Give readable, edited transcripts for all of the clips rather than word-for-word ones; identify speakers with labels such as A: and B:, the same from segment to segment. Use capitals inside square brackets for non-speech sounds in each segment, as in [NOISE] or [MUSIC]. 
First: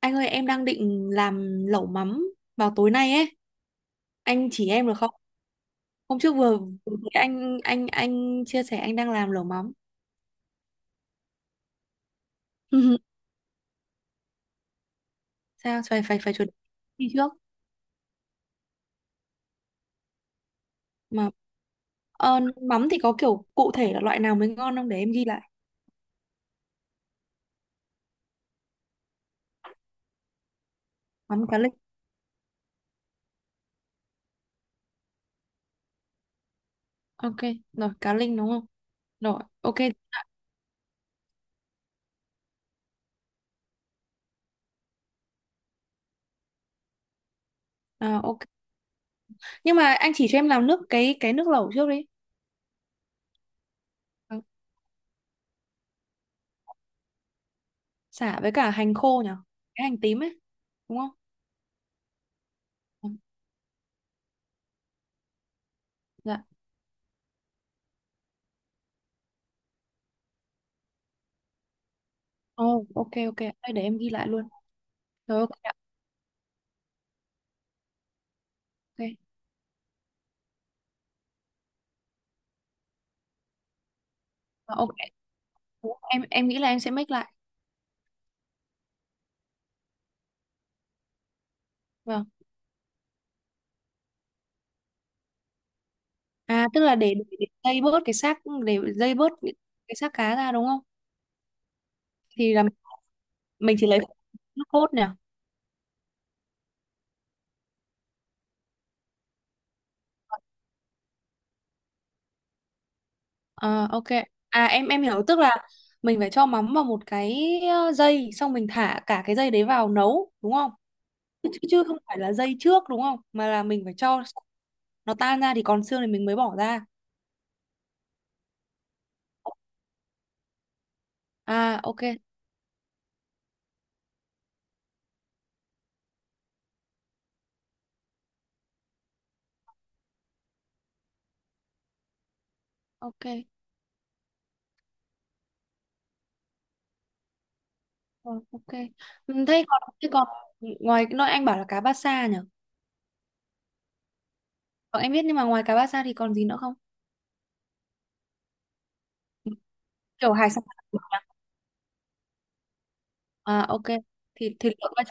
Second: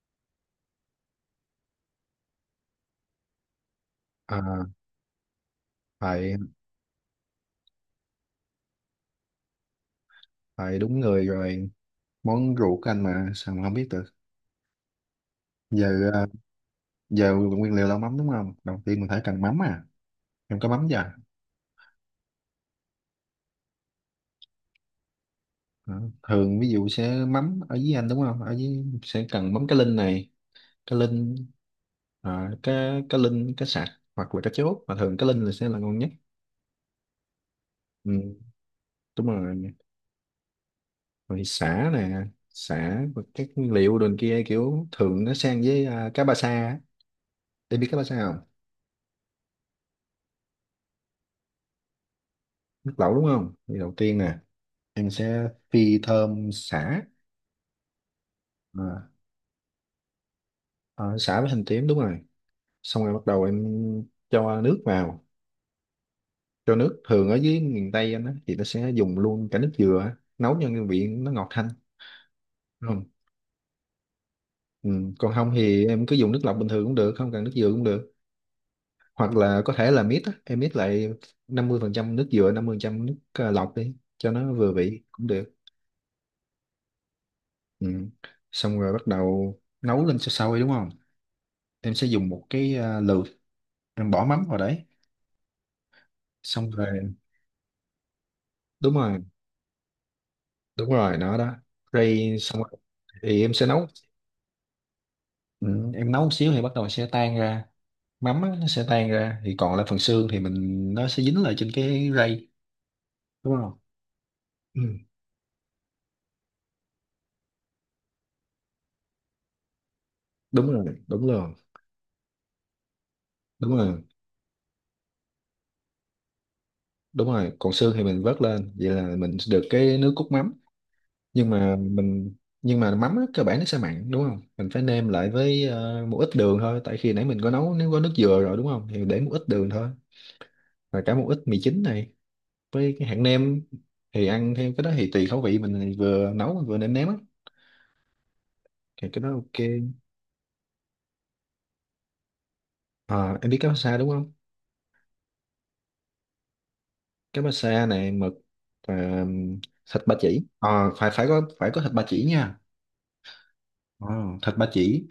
A: Anh ơi em đang định làm lẩu mắm vào tối nay ấy.
B: À,
A: Anh chỉ em được không? Hôm
B: phải
A: trước vừa vừa thấy anh chia sẻ anh đang làm lẩu mắm.
B: phải đúng người rồi, món ruột của anh
A: [LAUGHS]
B: mà sao mà không biết được
A: Sao phải
B: giờ.
A: phải phải chuẩn bị trước
B: Giờ nguyên liệu là mắm đúng không? Đầu tiên mình phải cần mắm, à em có mắm chưa?
A: mà mắm thì có kiểu cụ thể là loại nào mới ngon không, để em ghi lại.
B: Đó, thường ví dụ sẽ mắm ở dưới anh đúng không, ở dưới sẽ cần mắm cá linh này, cá linh.
A: Mắm cá linh.
B: À, cá Cá linh, cá sặc hoặc là cá chốt, mà thường cá linh là sẽ là ngon nhất.
A: Ok, rồi cá
B: ừ,
A: linh đúng không?
B: Đúng
A: Rồi,
B: rồi.
A: ok.
B: Rồi sả nè, sả và các nguyên liệu đường kia, kiểu thường nó sang với cá ba sa á. Em biết cá ba sa
A: À,
B: không?
A: ok. Nhưng mà anh chỉ cho em làm nước cái nước lẩu trước đi.
B: Nước lẩu đúng không, thì đầu tiên nè
A: Ừ.
B: em sẽ phi thơm sả.
A: Sả với cả hành
B: à,
A: khô nhỉ? Cái hành tím ấy, đúng không?
B: Sả với hành tím đúng rồi. Xong
A: Ừ.
B: rồi bắt đầu em cho nước vào.
A: Dạ.
B: Cho nước thường ở dưới miền Tây anh á thì nó sẽ dùng luôn cả nước dừa á, nấu cho cái vị nó ngọt thanh
A: Oh,
B: đúng không.
A: ok ok, thôi để em ghi lại luôn.
B: Ừ, còn
A: Rồi ok
B: không
A: ạ,
B: thì em cứ dùng nước lọc bình thường cũng được, không cần nước dừa cũng được.
A: ok.
B: Hoặc là có thể là mix á, em mix lại 50% nước dừa 50% nước lọc đi cho nó vừa
A: Ờ, ok.
B: vị cũng được.
A: Em nghĩ là em sẽ make lại.
B: Ừ, xong rồi bắt đầu nấu lên sôi sôi đúng không, em sẽ
A: Vâng.
B: dùng một cái lược, em bỏ mắm vào đấy
A: À
B: xong
A: tức là
B: rồi.
A: để dây bớt cái xác để
B: Đúng
A: dây
B: rồi
A: bớt cái xác cá ra đúng không?
B: đúng rồi, nó đó. Rồi
A: Thì
B: xong
A: là
B: rồi, thì em sẽ
A: mình
B: nấu.
A: chỉ lấy nước cốt nè.
B: Ừ, em nấu một xíu thì bắt đầu sẽ tan ra, mắm á, nó sẽ tan ra thì còn lại phần xương thì mình nó sẽ dính lại trên cái rây đúng không.
A: Ờ, ok. À
B: Ừ,
A: em hiểu, tức là mình phải cho mắm vào một cái dây, xong mình thả cả cái dây đấy vào nấu đúng không?
B: đúng rồi đúng
A: Chứ,
B: rồi.
A: chứ không phải là dây trước đúng không? Mà là
B: Đúng
A: mình phải
B: rồi
A: cho nó tan ra thì còn xương thì mình mới bỏ ra.
B: đúng rồi, còn xương thì mình vớt lên, vậy là mình được cái nước cốt mắm. Nhưng mà
A: À ok,
B: mình, nhưng mà mắm á, cơ bản nó sẽ mặn đúng không, mình phải nêm lại với một ít đường thôi, tại khi nãy mình có nấu nếu có nước dừa rồi đúng không thì để một ít đường thôi, và cả một ít mì chính này với cái hạt
A: ok.
B: nêm. Thì ăn theo cái đó thì tùy khẩu vị mình, thì vừa nấu mà vừa nêm nếm á,
A: Ờ, ok.
B: thì cái đó
A: Ừ.
B: ok.
A: Thế còn nói anh bảo là cá bát xa nhỉ?
B: À, em biết cá bá sa đúng không.
A: Ờ, em biết, nhưng mà ngoài cá bát xa thì còn gì nữa không?
B: Cá bá sa này, mực, và um, thịt ba
A: Kiểu
B: chỉ.
A: hải sản,
B: Ờ, phải phải có thịt ba chỉ nha.
A: à ok.
B: Ờ, thịt
A: Thì
B: ba
A: thì lộn qua-
B: chỉ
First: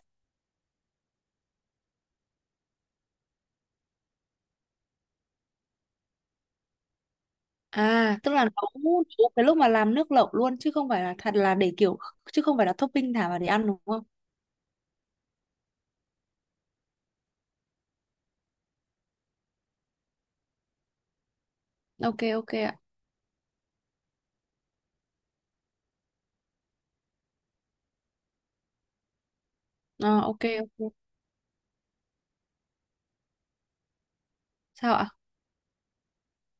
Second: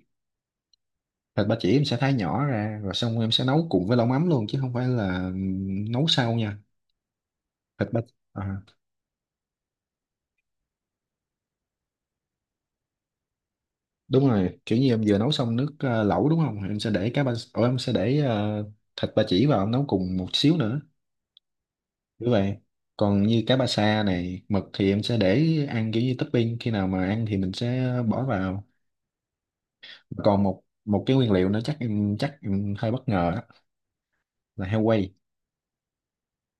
B: thịt ba chỉ em sẽ thái nhỏ ra rồi xong em sẽ nấu cùng với lẩu mắm luôn, chứ không phải là nấu sau nha. Thịt ba
A: À tức
B: Ờ,
A: là nấu nấu cái lúc mà làm nước lẩu luôn, chứ không phải là thật là để kiểu, chứ không phải là topping thả vào để ăn đúng không?
B: đúng rồi, kiểu như em vừa nấu xong nước lẩu đúng không, em sẽ để cá ba. Ủa, em sẽ để thịt ba chỉ vào nấu cùng một xíu nữa.
A: Ok
B: Đúng
A: ok
B: vậy.
A: ạ.
B: Còn như cá ba sa này, mực thì em sẽ để ăn kiểu như topping, khi nào mà ăn thì mình sẽ bỏ vào.
A: Ờ, ok
B: Còn một
A: ok.
B: một cái nguyên liệu nữa chắc em hơi bất ngờ á, là heo
A: Sao
B: quay.
A: ạ?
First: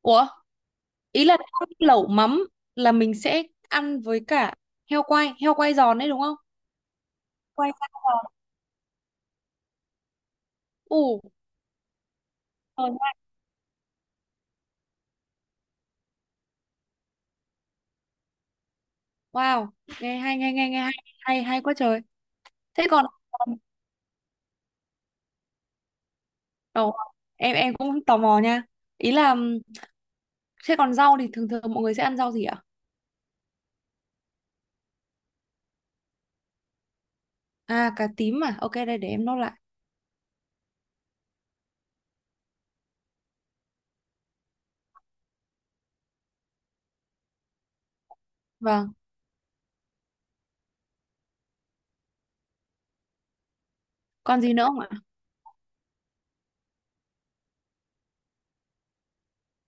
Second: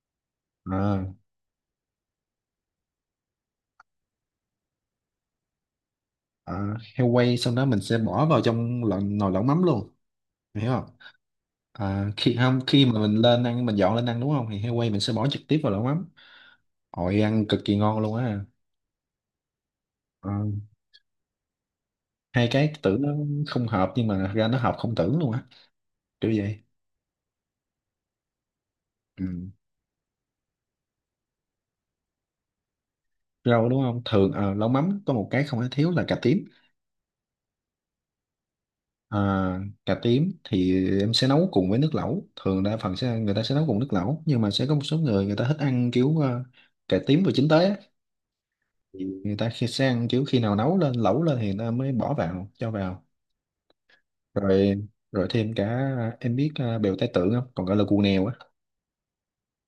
A: Ủa,
B: À,
A: ý là lẩu mắm là mình sẽ ăn với cả heo quay giòn đấy đúng không?
B: Heo quay xong đó
A: Quay
B: mình sẽ
A: giòn.
B: bỏ vào trong lò, nồi lẩu mắm luôn. Em hiểu không?
A: Ủ.
B: À, khi không khi mà mình lên ăn mình dọn lên ăn đúng không thì heo quay mình sẽ bỏ trực tiếp vào lẩu mắm. Ôi ăn cực kỳ ngon luôn á.
A: Wow, nghe
B: Ờ,
A: hay, nghe nghe nghe hay hay hay quá trời.
B: hai cái
A: Thế
B: tưởng
A: còn
B: nó không hợp nhưng mà thật ra nó hợp không tưởng luôn á, kiểu vậy.
A: đầu, em cũng tò mò nha. Ý là
B: Ừ.
A: thế còn rau thì thường thường mọi người sẽ ăn rau gì ạ?
B: Rau đúng không, thường lẩu mắm có một cái không thể thiếu là cà tím.
A: À cà tím à? Ok đây để em nốt lại.
B: À, cà tím thì em sẽ nấu cùng với nước lẩu, thường đa phần sẽ người ta sẽ nấu cùng nước lẩu, nhưng mà sẽ có một số người người ta thích ăn kiểu cà tím vừa chín tới á.
A: Vâng.
B: Thì người ta khi sẽ ăn kiểu khi nào nấu lên lẩu lên thì người ta mới bỏ vào cho vào.
A: Còn gì nữa không
B: Rồi,
A: ạ?
B: rồi thêm cả, em biết bèo tai tượng không, còn gọi là cù nèo á.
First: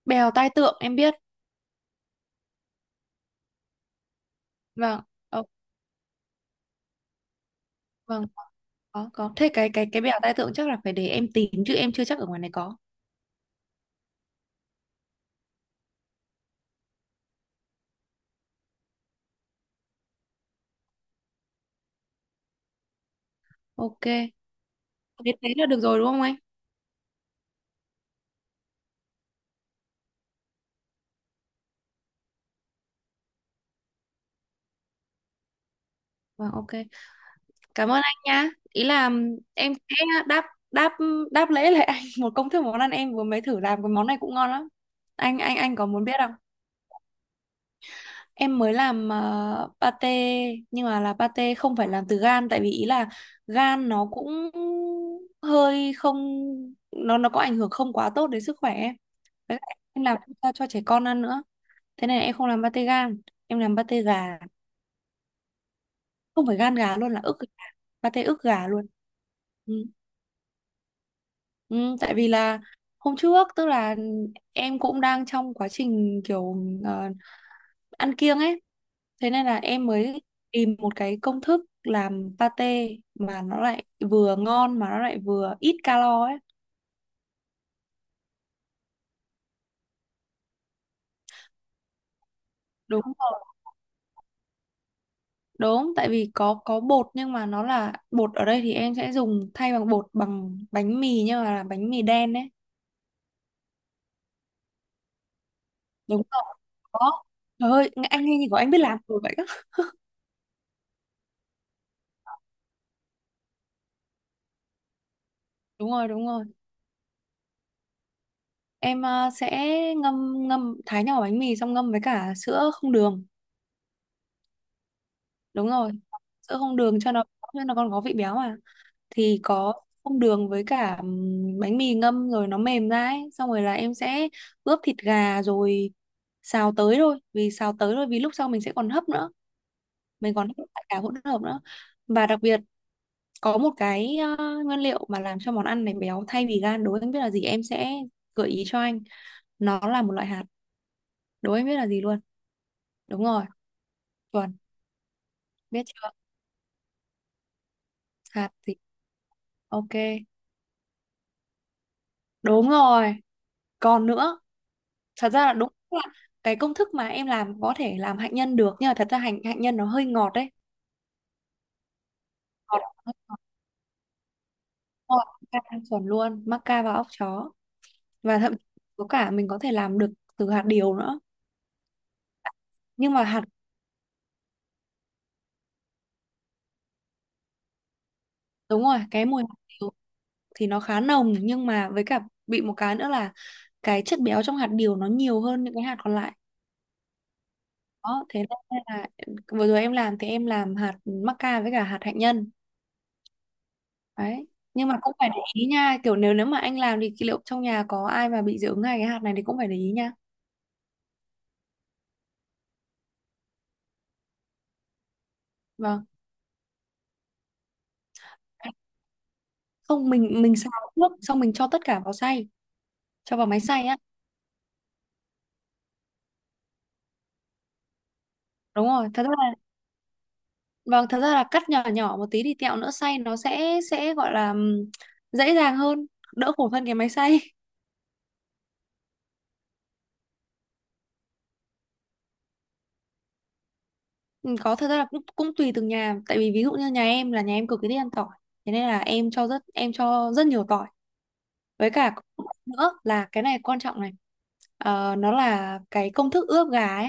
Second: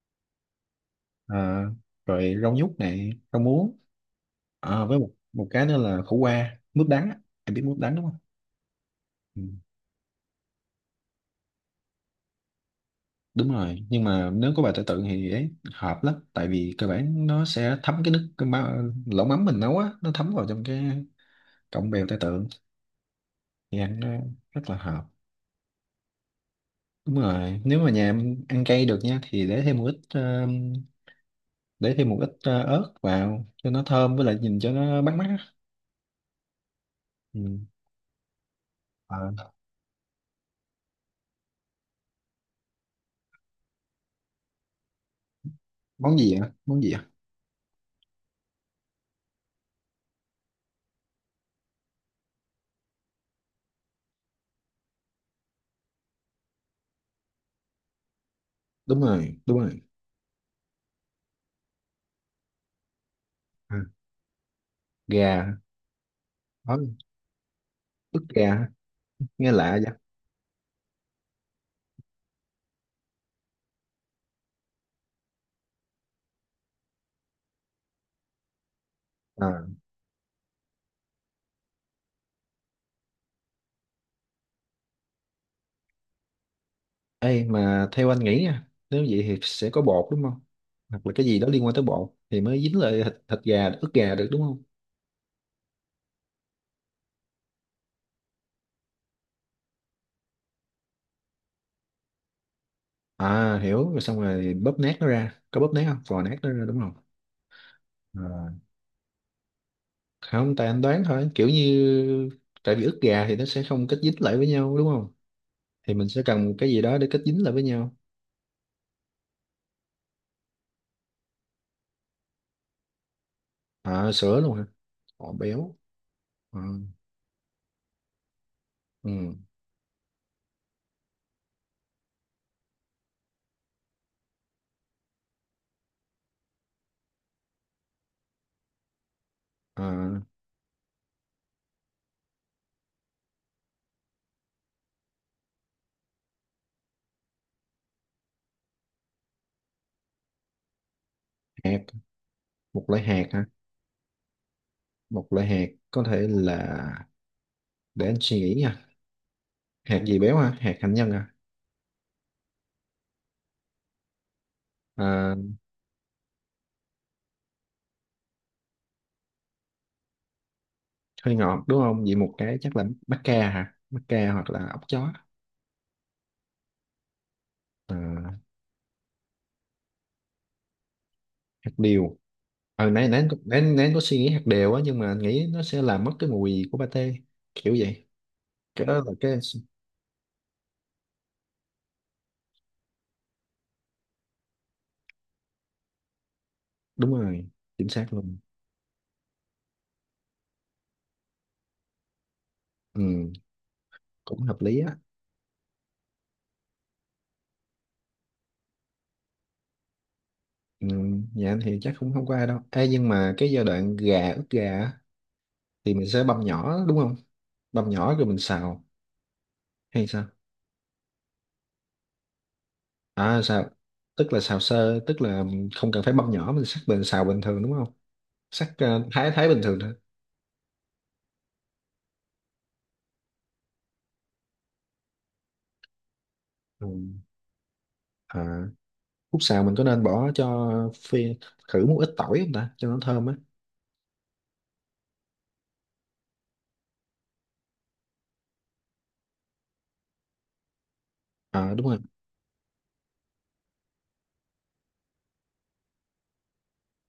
A: Bèo tai tượng em biết.
B: À, rồi rau nhút này, rau muống. À, với
A: Vâng.
B: một
A: Ờ,
B: một cái nữa là khổ qua, mướp đắng á. Em biết mướp đắng đúng không.
A: vâng. Có có.
B: Ừ.
A: Thế cái bèo tai tượng chắc là phải để em tìm, chứ em chưa chắc ở ngoài này có.
B: Đúng rồi, nhưng mà nếu có bài tự tự thì ấy hợp lắm, tại vì cơ bản nó sẽ thấm cái nước cái ma, lẩu mắm mình nấu á nó thấm vào trong cái cọng bèo tai tượng thì ăn
A: Ok.
B: nó rất là hợp.
A: Thế thế là được rồi đúng không anh?
B: Đúng rồi, nếu mà nhà em ăn cay được nha thì để thêm một ít ớt vào cho nó thơm với lại nhìn cho nó bắt mắt á.
A: Vâng ok.
B: Ừ.
A: Cảm ơn anh nhá. Ý là
B: À,
A: em sẽ đáp đáp đáp lễ lại anh [LAUGHS] một công thức món ăn, em vừa mới thử làm cái món này cũng ngon lắm. Anh có muốn biết
B: món
A: không?
B: gì ạ? Món gì ạ?
A: Em mới làm pate, nhưng mà là pate không phải làm từ gan, tại vì ý là gan nó cũng hơi không, nó có ảnh hưởng không quá tốt đến sức khỏe em.
B: Đúng rồi,
A: Với
B: đúng
A: lại
B: rồi.
A: em làm cho, trẻ con ăn nữa. Thế này em không làm pate gan, em làm
B: À,
A: pate gà,
B: gà,
A: không phải
B: đó,
A: gan gà luôn, là ức gà,
B: ức
A: pate ức
B: gà
A: gà luôn.
B: nghe
A: Ừ.
B: lạ vậy.
A: Ừ, tại vì là hôm trước, tức là em cũng đang trong quá trình kiểu ờ, ăn kiêng ấy, thế nên là
B: Ờ.
A: em mới tìm một cái công thức làm pate mà nó lại vừa ngon mà nó lại vừa ít calo ấy.
B: Ê, mà theo anh nghĩ nha, nếu vậy thì sẽ có bột đúng không? Hoặc là cái gì đó liên quan tới bột thì mới dính
A: Đúng
B: lại thịt, thịt
A: rồi,
B: gà, ức gà được đúng không?
A: đúng, tại vì có bột, nhưng mà nó là bột ở đây thì em sẽ dùng thay bằng bột bằng bánh mì, nhưng mà là bánh mì đen ấy.
B: À hiểu, rồi xong rồi bóp nát nó ra. Có bóp nát không? Vò
A: Đúng
B: nát nó
A: rồi,
B: ra đúng không?
A: có. Trời ơi anh nghe như
B: À,
A: của anh biết làm rồi vậy á.
B: không, tại anh đoán thôi. Kiểu như tại vì ức gà thì nó sẽ không kết dính lại với nhau đúng không?
A: [LAUGHS] Đúng
B: Thì
A: rồi
B: mình sẽ
A: đúng rồi.
B: cần một cái gì đó để kết dính lại với nhau.
A: Em sẽ ngâm, thái nhỏ bánh mì, xong ngâm với cả sữa không đường.
B: À sữa luôn hả? Ồ
A: Đúng
B: béo.
A: rồi. Sữa
B: À,
A: không đường cho nó còn có vị béo mà.
B: ừ.
A: Thì có không đường với cả bánh mì ngâm rồi nó mềm ra ấy, xong rồi là em sẽ ướp thịt gà rồi xào tới thôi, vì xào tới thôi vì lúc sau mình sẽ còn hấp nữa,
B: À,
A: mình còn hấp lại cả hỗn hợp nữa. Và đặc biệt có một cái nguyên liệu mà làm cho món ăn này béo thay vì gan, đố anh biết là gì, em sẽ gợi ý cho anh. Nó là một loại hạt, đố anh biết
B: hạt,
A: là gì luôn.
B: một loại hạt
A: Đúng rồi.
B: hả?
A: Chuẩn.
B: Một loại hạt
A: Biết
B: có
A: chưa?
B: thể là, để anh suy
A: Hạt
B: nghĩ
A: thì
B: nha,
A: ok.
B: hạt gì béo ha, hạt hạnh nhân à.
A: Đúng rồi, còn nữa. Thật
B: Ờ,
A: ra là đúng là cái công thức mà em làm có thể làm hạnh nhân được, nhưng mà thật ra hạnh hạnh nhân nó hơi ngọt đấy.
B: hơi ngọt đúng không, vậy một cái chắc
A: Ngọt,
B: là
A: hơi
B: bắp
A: ngọt,
B: ca hả, bắp ca hoặc là ốc chó.
A: ngọt. Ca thanh chuẩn luôn, mắc ca và óc chó.
B: Ờ,
A: Và thậm chí có cả, mình có thể làm được từ hạt điều nữa.
B: hạt điều. ờ nãy
A: Nhưng
B: nãy
A: mà
B: anh có-
A: hạt,
B: nãy nãy anh có suy nghĩ hạt điều á nhưng mà anh nghĩ nó sẽ làm mất cái mùi của pate, kiểu vậy.
A: đúng
B: Cái đó
A: rồi,
B: là
A: cái
B: cái
A: mùi hạt điều thì nó khá nồng, nhưng mà với cả bị một cái nữa là cái chất béo trong hạt điều nó nhiều hơn những cái hạt còn lại.
B: đúng rồi, chính xác
A: Đó,
B: luôn.
A: thế nên là vừa rồi em làm thì em làm hạt mắc ca với cả hạt hạnh nhân.
B: Ừ, cũng
A: Đấy.
B: hợp lý
A: Nhưng mà
B: á.
A: cũng phải để ý nha, kiểu nếu nếu mà anh làm thì liệu trong nhà có ai mà bị dị ứng hay cái hạt này thì cũng phải để ý nha.
B: Ừ, nhà anh thì chắc cũng không có ai đâu. Ê, nhưng mà cái giai đoạn gà ướp gà á, thì
A: Vâng.
B: mình sẽ băm nhỏ đúng không, băm nhỏ rồi mình xào hay
A: Không,
B: sao?
A: mình xào trước, xong mình cho tất cả vào xay, cho
B: À
A: vào máy
B: sao?
A: xay á.
B: Tức là xào sơ, tức là không cần phải băm nhỏ, mình sắc bình xào bình thường đúng không? Sắc
A: Đúng rồi, thật ra
B: thái thái
A: là,
B: bình thường thôi.
A: vâng, thật ra là cắt nhỏ nhỏ một tí thì tẹo nữa xay nó sẽ gọi là dễ dàng hơn, đỡ khổ hơn
B: Ừ.
A: cái máy xay.
B: À, khúc xào mình có nên bỏ cho phi khử một ít tỏi không ta, cho nó thơm á.
A: Ừ. Có, thật ra là cũng cũng tùy từng nhà, tại vì ví dụ như nhà em là nhà em cực kỳ thích ăn tỏi. Thế nên là em cho rất, em cho rất nhiều tỏi.
B: À đúng
A: Với
B: rồi.
A: cả có một cái nữa là cái này quan trọng này. Ờ, nó là cái công thức ướp gà ấy,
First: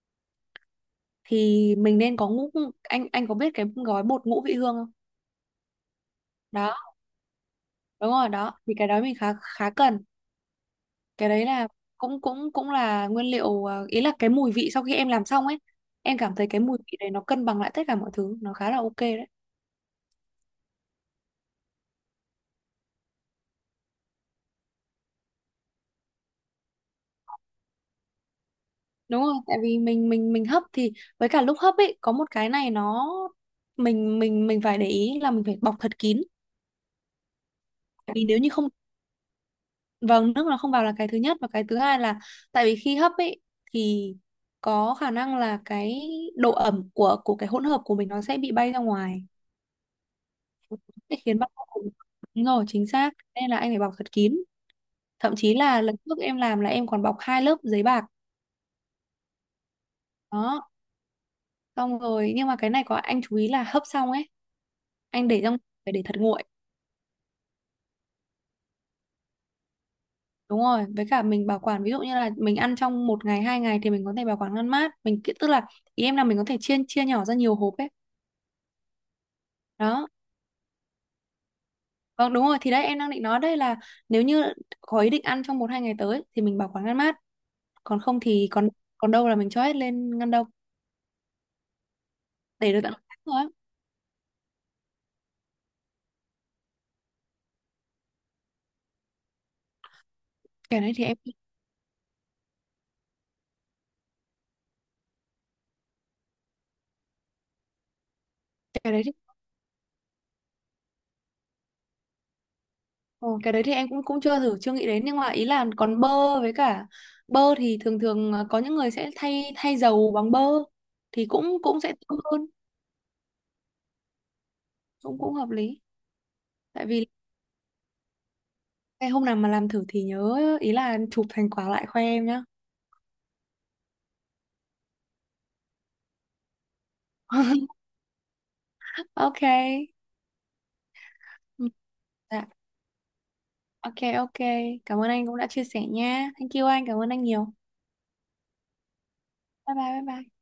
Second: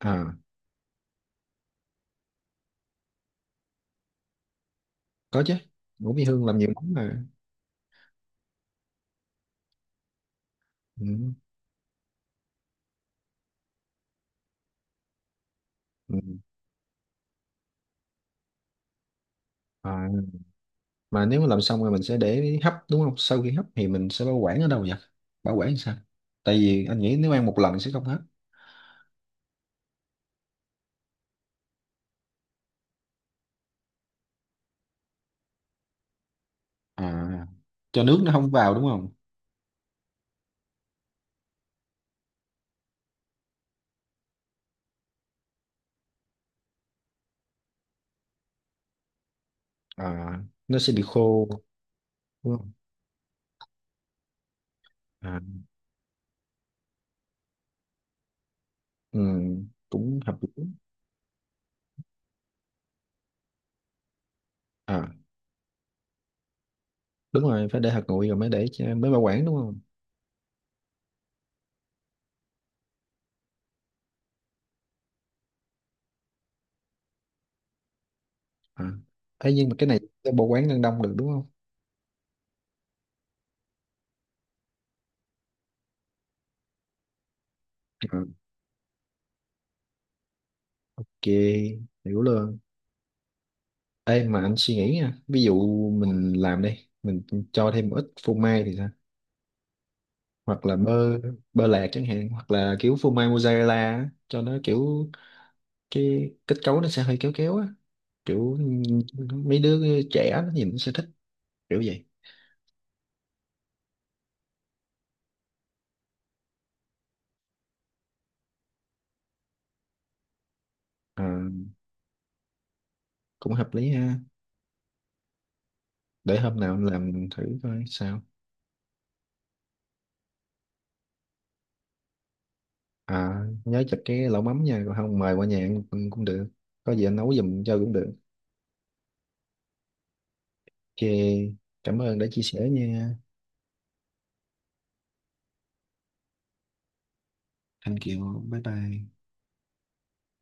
B: À
A: thì mình nên có ngũ, anh có biết cái gói bột ngũ vị hương không?
B: có chứ. Ngũ Mỹ Hương làm nhiều
A: Đó,
B: món mà.
A: đúng rồi đó, thì cái đó mình khá khá cần.
B: Ừ.
A: Cái đấy là cũng cũng cũng là nguyên liệu, ý là cái mùi vị sau khi em làm xong ấy,
B: Ừ.
A: em cảm thấy cái mùi vị đấy nó cân bằng lại tất cả mọi thứ, nó khá là ok đấy.
B: À, mà nếu mà làm xong rồi mình sẽ để hấp đúng không? Sau khi hấp thì mình sẽ bảo quản ở đâu vậy? Bảo quản sao? Tại vì anh nghĩ nếu ăn một lần sẽ không hết.
A: Đúng rồi, tại vì mình hấp thì với cả lúc hấp ấy có một cái này nó, mình phải để ý là mình phải bọc thật kín,
B: À cho nước
A: vì
B: nó
A: nếu như
B: không
A: không,
B: vào đúng không?
A: vâng, nước nó không vào là cái thứ nhất, và cái thứ hai là tại vì khi hấp ấy thì có khả năng là cái độ ẩm của cái hỗn hợp của mình nó sẽ bị bay ra ngoài,
B: À nó sẽ bị
A: để khiến
B: khô
A: bắp của mình- Đúng
B: đúng
A: rồi,
B: không?
A: chính xác, nên là anh phải bọc thật kín, thậm
B: À.
A: chí là lần trước em làm là em còn bọc 2 lớp giấy bạc.
B: Ừ, cũng hợp
A: Đó,
B: lý.
A: xong rồi, nhưng mà cái này có anh chú ý là hấp xong ấy
B: À
A: anh để trong, phải để thật nguội.
B: đúng rồi, phải để hạt nguội rồi mới để cho- mới bảo quản đúng không.
A: Đúng rồi, với cả mình bảo quản ví dụ như là mình ăn trong một ngày hai ngày thì mình có thể bảo quản ngăn mát, mình ki- tức là ý em là mình có thể chia chia nhỏ ra nhiều hộp ấy.
B: À ấy, nhưng mà cái này
A: Đó.
B: để bảo quản ngăn đông được đúng không.
A: Vâng đúng rồi, thì đấy em đang định nói đây là nếu như có ý định ăn trong một hai ngày tới thì mình bảo quản ngăn mát, còn không
B: À,
A: thì còn còn đâu là mình cho hết lên ngăn đông,
B: ok, hiểu luôn.
A: để được tận một tháng rồi á.
B: Ê mà anh suy nghĩ nha, ví dụ mình làm đi, mình cho thêm một ít phô mai thì sao, hoặc là
A: cái đấy thì em
B: bơ, bơ lạc chẳng hạn, hoặc là kiểu phô mai mozzarella á, cho nó kiểu cái kết cấu nó sẽ hơi kéo kéo á, kiểu
A: cái đấy thì
B: mấy đứa trẻ nó nhìn nó sẽ thích, kiểu vậy.
A: Ồ, cái đấy thì em cũng cũng chưa thử, chưa nghĩ đến, nhưng mà ý là còn bơ, với cả bơ thì thường thường có những người sẽ thay thay dầu bằng bơ
B: À,
A: thì cũng cũng sẽ tốt hơn.
B: cũng hợp lý ha,
A: Cũng cũng hợp lý,
B: để hôm nào anh
A: tại vì
B: làm thử coi sao.
A: cái hôm nào mà làm thử thì nhớ, ý là chụp thành quả lại khoe em nhá.
B: À, nhớ chặt cái lẩu mắm nha, còn không mời qua nhà ăn cũng, cũng được. Có gì anh nấu giùm
A: [LAUGHS]
B: cho cũng được.
A: Ok.
B: Ok,
A: Ừ.
B: cảm ơn đã chia
A: Dạ.
B: sẻ nha.
A: Ok, ok. Cảm ơn anh cũng đã chia sẻ nha. Thank you anh. Cảm ơn anh nhiều.
B: Thanh Kiều, bye bye.
A: Bye bye, bye bye.